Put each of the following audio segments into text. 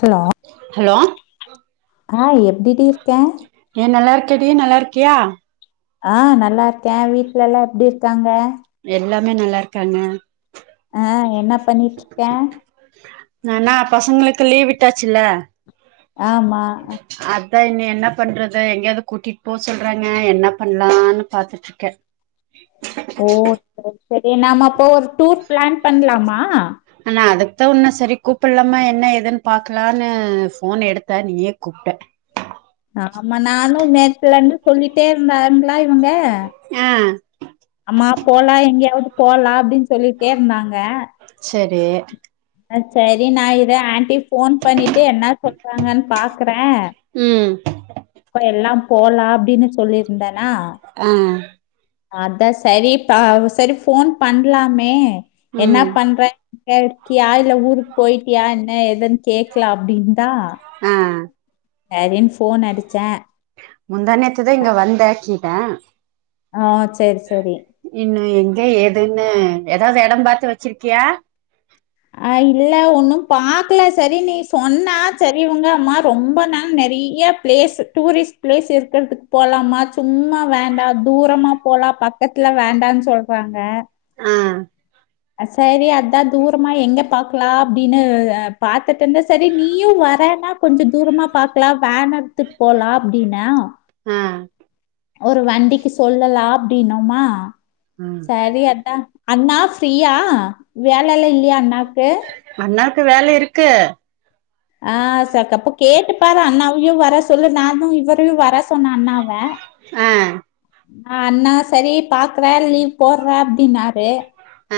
Hello hello ஆ எப்டி டி இருக்க ஏ நல்லா இருக்கேடி நல்லா இருக்கியா ஆ நல்லா இருக்கே வீட்ல எல்லா எப்டி இருக்காங்க எல்லாமே நல்லா இருக்காங்க ஆ என்ன பண்ணிட்ருக்க நா என்னா பசங்களுக்கு லீவ் விட்டாச்சுல்ல ஆமா அதா இன்னி என்னா பண்றது எங்கேயாவது கூட்டிட் போ சொல்றாங்க என்ன பண்லானு பாத்துட் ருக்கே ஓ செர் செரி நம்ம அப்போ ஒரு டூர் ப்ளான் பண்லாமா நா அதத்தா உன்ன செரி கூப்பல்லாம என்ன ஏதுன் பாக்லான்னு ஃபோன எடுத்தே நீயே கூப்ட ஆமா நானு நேத்துலெந்து சொல்லிட்டே இருந்தாங்ளா இவுங்க அ ஆ அம்மா போலா எங்கேயாவ்து போலா அப்டின் சொல்லிட்டே இருந்தாங்க செரி அ செரி நா இத ஆன்டி ஃபோன் பண்ணிட்டு என்ன சொல்றாங்கன் பாக்குறே ம் இப்ப எல்லாம் போலா அப்டினு சொல்லியிருந்தேனா அ அதா செரிப்ப செரி ஃபோன் பண்லாமே என்ன ம் பண்றாங் [unintelligible] கியா இல்ல ஊருக் போய்ட்டியா இன்னே ஏதுன் கேக்கலா அப்டின்ந்தா ஆ செரின் ஃபோன் அடிச்சே முந்தாநேத்துதா இங்க வந்தே கீட்டே ஆ செரி செரி இன்னு எங்க எதுன்னு எதாது எடம் பாத்து வெச்சிருக்கியா அ இல்ல ஒன்னு பாக்கல செரி நீ சொன்னா செரி உங்க அம்மா ரொம்ப நாள் நெறிய ப்ளேஸு டூரிஸ்ட் ப்ளேஸ் இருக்கிறதுக் போலாமா சும்மா வேண்டா தூரமா போலா ப க்கத்துல வேண்டான் சொல்றாங்க ஆ செரி அதா தூரமா எங்க பாக்கலா அப்டினு அ பாத்துட் வந்து செரி நீயு வரன்னா கொஞ்ச தூரமா பாக்கலா வேன் எடுத்துட் போலா அப்டின்னா ஆ ஒரு வண்டிக்கு சொல்லலா அப்டின்னொமா ம் சரி அதா அண்ணா யா வேலெல்லா இல்லியா அண்ணாக்கு அண்ணாக்கு வேல இருக்கு ஆ செக்கப்போ கேட்டுப்பாரு அண்ணாவியு வர சொல்லு நானு இவரையு வர சொன்ன அண்ணாவ ஆ ஆ அண்ணா சரி பாக்குற லீவ் போற்ற அப்டின்னாரு ஆ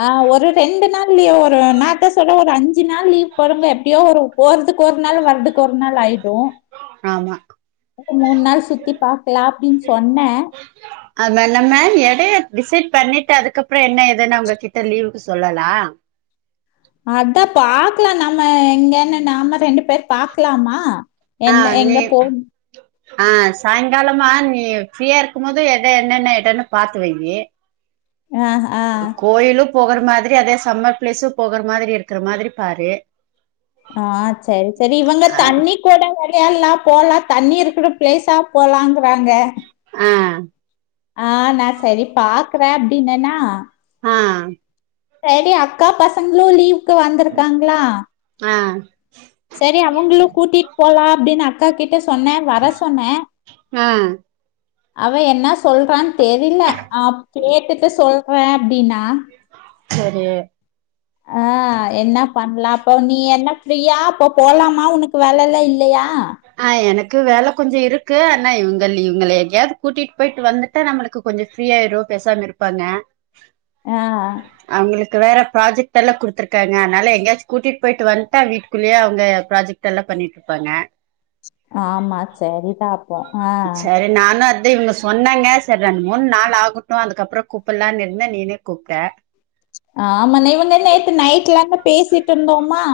ஆ ஒரு ரெண்டு நாள் லீவ் ஒரு நா அத்தா சொல்ற ஒரு அஞ்சு நாள் லீவ் போடுங்க எப்டியோ ஒரு போறதுக் ஒரு நாள் வர்றதுக் ஒரு நாள் ஆயிடு ஆமா மூண் நாள் சுத்தி பாக்கலா அப்டின் சொன்ன அது ந நம்ம எடைய டிசைட் பண்ணிட்டு அதுக்கப்புற என்ன ஏதுன்னு அவுங்ககிட்ட லீவுக்கு சொல்லலா அதா பாக்கலா நம்ம எங்கன்னு நாம ரெண்டு பேரு பாக்கலாமா ஆ என்ன நீ எங்க போன் ஆ சாயங்காலமா நீ ஃப்ரீயா இருக்கும் போது எத என்னென்ன எடன்னு பாத்து வெய்யு ஆ ஆ கோயிலு போகற மாதிரி அதே சம்மர் ப்ளேசு போகற மாதிரி இருக்கிற மாதிரி பாரு ஆ சரி சரி இவங்க ஆ தண்ணி கூட வரியா எல்லா போலா தண்ணி இருக்கிற ப்ளேஸா போலாங்கிறாங்க ஆ ஆ நா செரி பாக்குற அப்டின்னனா ஆ செரி அக்கா பசங்ளு லீவுக்கு வந்திருக்காங்களா அ செரி அவங்களு கூட்டிட்டு போலா அப்டின்னு அக்கா கிட்ட சொன்னே வர சொன்னே ஆ அவ என்ன சொல்றான் தெரில ஆ கேட்டுட்டு சொல்றே அப்டின்னா செரி ஆ அ என்ன பண்ணலா அப்ப நீ என்ன ஃப்ரீயா அப்ப போலாமா உனக்கு வேலைல்லா இல்லையா ஆ எனக்கு வேல கொஞ்ச இருக்கு ஆனா இவங்க இவங்கள எங்கயாவது கூட்டிட்டு போயிட்டு வந்து ட்டா நம்மளுக்கு கொஞ்ச ஃப்ரீயாயிரு பேசாம இருப்பாங்க ஆ அவங்களுக்கு வேற ப்ராஜெக்ட் எல்லா குடுத்துருக்காங்க அதுனால எங்கயாச்சு கூட்டிட்டு போயிட்டு வந்ட்டா வீட்டுக்குள்ளயே அவங்க ப்ராஜெக்ட் டெல்லா பண்ணிட்டு இருப்பாங்க ஆமா சரிதா இப்போ ஆ சரி நானு அத்தா இவங்க சொன்னாங்க சரி ரெண் மூணு நாள் ஆகட்டு அதுக்கப்புற கூப்பிடலானு இருந்த நீனே கூப்பிட்ட ஆமா நே இவங்க நேத்து நைட்லேருந்து பேசிட்டு இருந்தோமா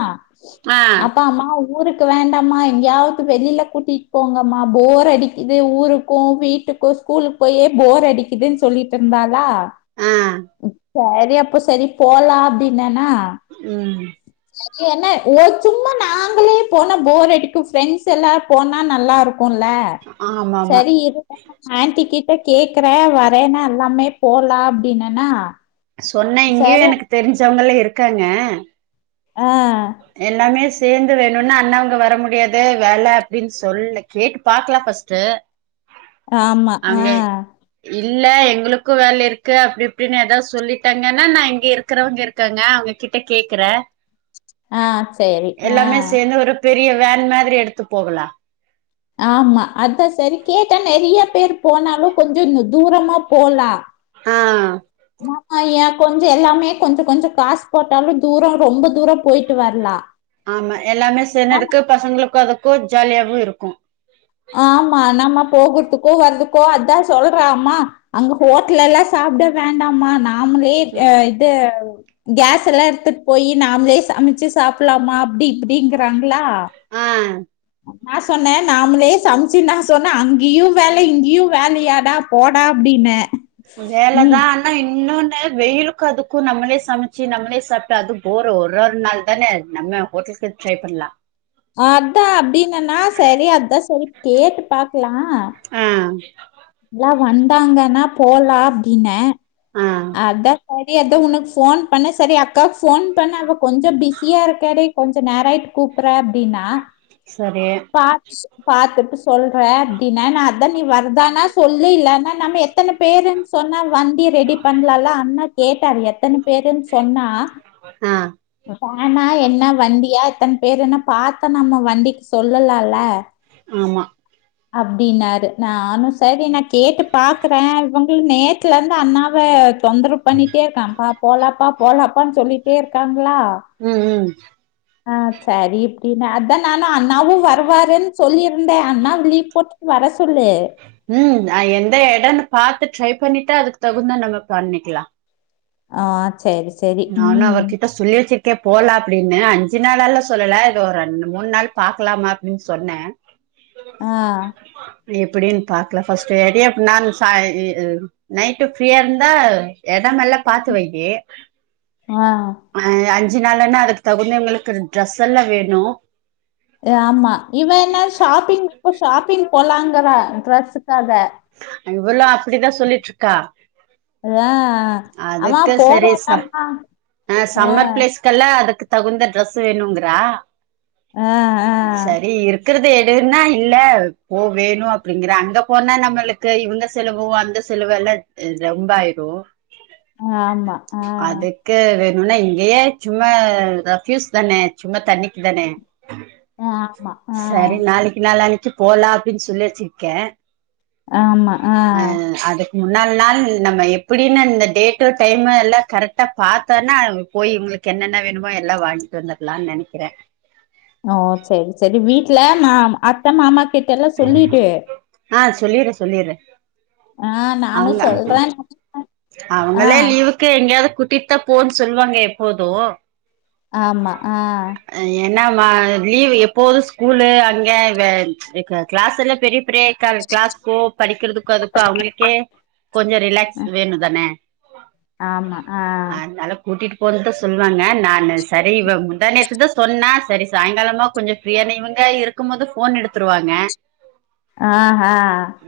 ஆ அப்பா அம்மாவு ஊருக்கு வேண்டாமா எங்கையாவது வெளியில கூட்டிட்டு போங்கம்மா போர் அடிக்குது ஊருக்கு வீட்டு க்கு ஸ்கூலுக்கு போயே போர் அடிக்குதுன்னு சொல்லிட்டு இருந்தாளா ஆ சரி அப்ப சரி போலா அப்டின்னனா ம் ஏன்ன ஒரு சும்மா நாங்களே போனா போர் அடிக்கு ஃப்ரெண்ட்ஸ் எல்லார் போனா நல்லா இருக் குல்லே ஆமா ஆமா சரி இரு ஆன்ட்டி கிட்ட கேக்குறே வரேன்னா எல்லாமே போலா அப்டினன்னா சொன்ன இங்கேயு எனக்கு தெரிஞ்சவங்கல்ல இருக்காங்க ஆ எல்லாமே சேந்து வேணுனா அண்ண இங்க வர முடியாது வேல அப்டின்னு சொல் கேட்டு பாக்கலா ஃபஸ் ட்டு ஆமா ஆ இல்ல எங்களுக்கு வேல இருக்கு அப்டி இப்டின்னு ஏதா சொல்லிட்டாங்கன்னா நா இங்க இருக்கிறவங்க இருக் காங்க அவங்ககிட்ட கேக்கறே ஆ செரி ஆ சேந்து ஒரு பெரிய வேன் மாதிரி எடுத்து போகலா ஆமா அத செரி கேட்டே நெறைய பேர் போனாலு கொஞ்சோ தூரமா போலா ஆ மா ஆ ஏ கொஞ்சோ எல்லாமே கொஞ்ச கொஞ்சோ காசு போட்டாலு தூரோ ரொம்ப தூரோ போயிட்டு வரலா ஆமா எல்லாமே சேனதுக்கு பசங்களுக்கு அதுக்கு ஜாலியாவு இருக்கு ஆமா நம்ம போகறதுக்கோ வரதுக்கோ அதா சொல்றமா அங்க ஹோட்டல் எல்லா சாப்ட வேண்டாமா நாம்ளே அய் வந்து கேஸ் எல்லா எடுத்துட்டு போய் நாம் ளே சமைச்சு சாப்லாமா அப்டி ங்கிறாங்களா ஆ நா சொன்னே நாம்ளே சம்ச்சி நா சொன்னே அங்கயு வேல இங்கயு வேலையாடா போடா அப்டினே வேலதா அந் ஆனா இன்னொன்னு வெயிலுக்கு அதுக்கு நம்மளே சமைச்சு நம்மளே சாப்ட்டு அது போரு ஒரு ஒரு நாள் தான நம்ம ஹோட்டல் கீது ட்ரை பண்ணலா அதா அப்டின்னன்னா சரி அதா சரி கேட்டு பாக்கலா ஆ எல்லா வந்தாங்கன்னா போலா அப்டின்னே ஆ அதா சேரி அதா உனக்கு ஃபோன் பண்ணே சேரி அக்காவுக்கு ஃபோன் பண்ணா அவ கொஞ்சோ பிஸியா இருக்காலே கொஞ்சோ நேராயிட்டு கூப்ட்றே அப்டின்னா செரி பாத் பாத்துட்டு சொல்றே அப்டின்னா நா அதா நீ வருதானா சொல்லு இல்லனா நம்ம எத் எத்தன பேருனு சொன்னா வண்டிய ரெடி பண்லால அண்ணா கேட்டாரு எத்தன பேருன்னு சொன்னா ஆ வேனா என்ன வண்டியா எத்தன பேருன்னு பாத்தா நம்ம வண்டிக்கு சொல்லலால ஆமா அப்டின்னாரு நானு சேரி நா கேட்டு பாக்குறே இவங்களு நேத் ல இருந்து அண்ணாவ தொந்தரவு பண்ணிட்டே இருக்கா போலாப்பா போலாப்பான்னு சொல்லி டே இருக்காங்களா ம் ம் ஆ செரி இப்டின்னு அதா நானு அண்ணாவு வருவாருன்னு சொல்லிருந்தே அண்ணா லீவ் போட்டு வர சொல்லு ம் அது எந்த எடன்னு பாத்து ட்ரை பண்ணிட்டா அதுக்கு தகுந்தா நம்ம பண்ணிக்கலா ஆ சேரி சேரி நானு அவர் கிட்ட சொல்லி வெச்சிருக்கே போலா அப்டின்னு அஞ்சு நாளால்லா சொல்லல இது ஒரு ரெண்டு மூணு நாள் பாக்கலாமா அப்டின்னு சொன்னே ஆ எப்டின்னு பாக்லா ஃபஸ்ட்டு [unintelligible] நைட்டு ஃப்ரீயா இருந்தா எடமெல்லா பாத்து வையி ஆ ஆ அஞ்சு நாளன்னா அதுக்கு தகுந்தவுங்களுக்கு டிரெஸ் எல்லா வேணு ஆமா இவ என்ன ஷாப்பிங்க்கு ஷாப்பிங் போலாங்கறா டிரெஸ்சுக்காக இவளு அப்பிடிதா சொல்லிட்டு இருக்கா அதா அவா அதுக்கு போறா சரி எடமெல்லா ஆ கெல்ல அதுக்கு தகுந்த டிரெஸ் வேணுங்றா ஆ, ஆ. செரி இரு க்கிறது எடுன்னா இல்ல போ வேணு அப்டிங்ற அங்க போனா நம்மளுக்கு இவுங்க செலவோ அந்த செலவு எல்லா ரொம்ப ஆயிரு ஆ ஆமா ஆ. அதுக் க்கு வேணுனா இங்கயே சும்மா ரப் யூஸ் தானே சும்மா தண்ணிக்கு தானே ஆ ஆமா ஆ செரி நாளிக்கி நாளானிக்கி போலா அப்டின்னு சொல்லி வெச்சிருக்கே ஆ அதுக்கு முன்னால் நாள் நம்ம எப் அப்டின்னு இந்த டேட்டு டைமு எல்லா கரெக்டாக பாத்தோன்னா போய் இவுங்ளுக்கு என்னென்ன வேணுமோ எல்லா வாங்கிட்டு வந்த லானு நெனக்கிறே ஓ செரி செரி வீட்ல நாம் அத்த மாமா கிட்ட எல்லா சொல்லிட்டு ஆ சொல்லிற சொல்லிற ஆ நானு அவங்க சொல்றே ஆ அவுங்களே லீவு க்கு எங்கயாவது கூட்டிடுத்தா போனு சொல்லுவாங்க எப்போது ஆமா ஆ என்னமா லீவ் எப்போது ஸ்கூலு அங்கே க கிளாஸ் எல்லா பெரிய பெரிய கிளாஸ்கோ படிக்கிறதுக்கோ அதுக்கோ அவுங்களு கே கொஞ்சோ ரிலாக்ஸ் அ வேணு தான ஆமா ஆ அதுனால கூட்டிட்டு போனுதா சொல்லுவாங்க நானு செரி இவ முந்தானேத்து தா சொன்னா செரி சாய்ங்காலமா கொஞ்சோ ஃபிரியானு இவுங்க இருக்கும் போது ஃபோன் எடுத்துருவாங்க ஆ ஹ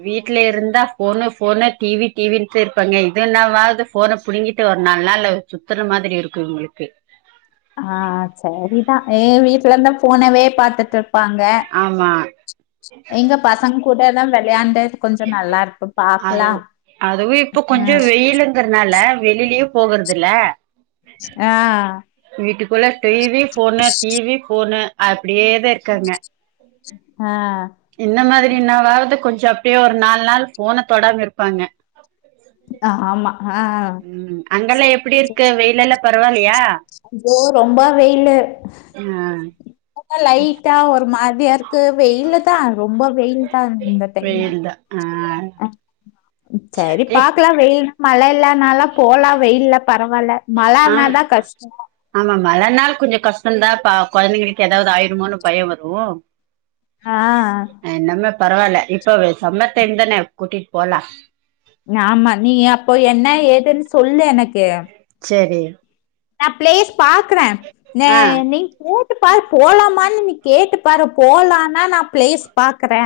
வீட்ல இருந்தா ஃபோனு ஃபோ ஃபோனு டி வி டி வின்ட்டு இருப்பாங்க இதுனாவாது ஃபோன புடுங்கிட்டு ஒரு நால் நாளு சுத்தற மாதிரி இருக்கு இவுங்களுக்கு ஆ செரிதா எ வீட்ல இருந்தா ஃபோனவே பாத்துட்ருப்பாங்க ஆமா எங்க பசங்க கூடதா விளையாண்டு கொஞ்சோ நல்லாருக்கு அது பாக்கலா அதுவு இப்ப கொஞ்சோ ம் வெயிலுங்கறனால வெளிலயு போகறதுல ஆ வீட்டுக்குள்ள T V phone T V phone அப்டியே தா இருக்காங்க ஆ இந்த மாதிரினாவது கொஞ்சோ அப்டியே ஒரு நால் நாள் ஃபோன தொடாம இருப்பாங்க ஆமா ஆ ஆ ம் அங்கல்லா எப்டி இருக்கு வெயிலல்லா பரவால்லயா போ ரொம்ப வெயிலு ஆ அப்பப்ப லைட்டா ஒரு மாதியா இருக்கு வெயிலு தா ரொம்ப வெயில் தா இந்த டைமு வெயில்தா ஆ செரி ஏ பாக்கலா வெயில் மழ இல்லனால போலா வெயில்ல பரவால்ல ஆம் மழனாதா கஷ்டோ ஆமா மழ நாள் கொஞ்சோ கஷ்டோதா பா கொழந்தைங்களுக்கு ஏதாது ஆயிருமோனு பயோ வரு ஆ இன்னமே பரவால்ல இப்ப வ சம்மர் டைம் தான கூட்டிட் போலா ஆமா நீ அப்போ என்ன ஏதுன் சொல்லு எனக்கு சேரி நா பிளேஸ் பாக்குறே ந ஆ நீ கூட்டுப்பாரு போலாமானு நீ கேட்டுப்பாரு போலான்னா நா பிளேஸ் பாக்குறே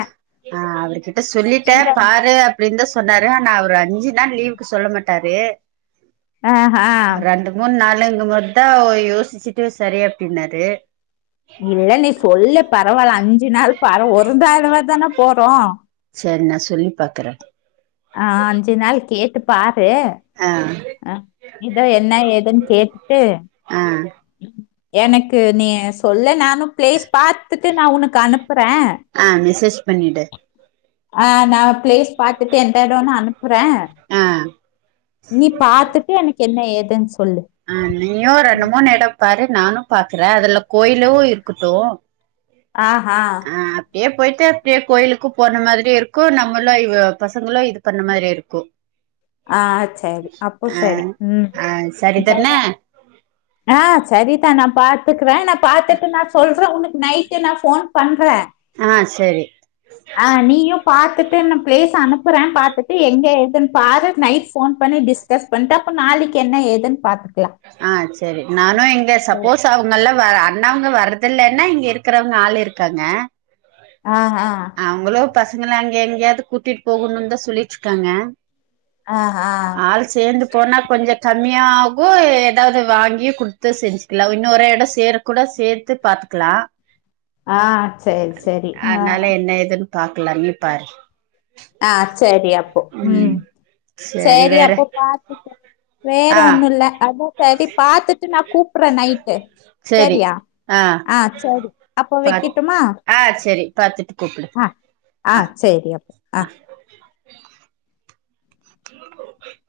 ஆ அவருகிட்ட சொல்லிட்டே எங்க பாரு அப்டின்தா சொன்னாரு ஆனா அவரு அஞ்சு நாள் லீவுக்கு சொல்ல மாட்டாரு ஆ ஹ ரெண்டு மூணு நாளுங்குமோது தா ஒ யோஸ்சுட்டு சரி அப்டின்னாரு ஏ நீ சொல்லு பரவால்ல அஞ்சு நாள் பாரு ஒருதாள்தடவ தான போறோ சேர் நா சொல்லி பாக்குறே ஆ அஞ்சு நாள் கேட்டு பாரு ஆ ஆ இத என்ன ஏதுன் கேட்டு ஆ எனக்கு நீ சொல்லு நானு ஃபிளேஸ் பாத்துட்டு நா உனக்கு அனுப் ஆ மெசேஜ் பண்ணிடு ஆ நா ஃபிளேஸ் பாத்துட்டு எந்த எடோன்னு அனுப்புறே ஆ நீ பாத்துட்டு எனக்கு என்ன ஏதுன் சொல்லு அ நீயு ரெண்டு மூணு எடம் பாரு நானு பாக்குறே அதுல கோயிலு இருக்கட்டு ஆ ஹ ஆ அப்டியே போய்ட்டு அப்டியே கோயிலுக்கு போன மாதிரியு இருக்கு நம்மளு இ பசங்களு இது பண்ண மாரி இருக்கு ஆ செரி அப்போ ஆ செரி ம் ஆ சரி தான செர்றா ஆ சரிதா நா பாத்துக்கிறே நா பாத்துட்டு நா சொல்றே உனக்கு நைட்டு நா ஃபோன் பண்றே அ செரி அ நீயு பாத்துட்டு நா பிளேஸ அனுப்புறே பாத்துட்டு எங்க எதுன்ன பாரு நைட் ஃபோன் பண்ணி டிஸ்கஸ் பண்ட்டு அப்ப நாளைக்கி என்ன ஏதுன் பாத்துக்லா ஆ செரி நானு இங்க சப்போஸ் அ இவ்ங்கல்லா வ அண்ணாவ்ங்க வரறதில்லைன்னா இங்க இருக்கிறவங்க ஆள் இருக்காங்க ஆ ஆ அவுங்களு பசங்களு அங்க எங்கயாவ்து கூட்டிட்டு போகணுன் தா சொல்லிட்ருக்காங்க ஆ ஆ ஆள் சேந்து போனா கொஞ்ச கம்மியாகு எதாவ்து வாங்கி குடுத்து செஞ்சிக்கலா இன்னொரு எடோ சேர் கூட சேத்து பாத்துக்கலா ஆ செரி செரி ஆ அதனால என்ன ஏதுன் பாக்கல நீ பாரு ஆ செரி அப்போ ம் சரி செரி வேற அப்போ பாத்துக்க வேற ஆ ஒண்ணுல்ல அத சரி பாத்துட்டு நா கூப்பற நைட்டு சரி செரியா ஆ செரி அப்போ பாத் வெக்கட்டுமா ஆ சரி பாத்துட்டு ஆ ஆ செரி அப்போ ஆ அ [inaudible]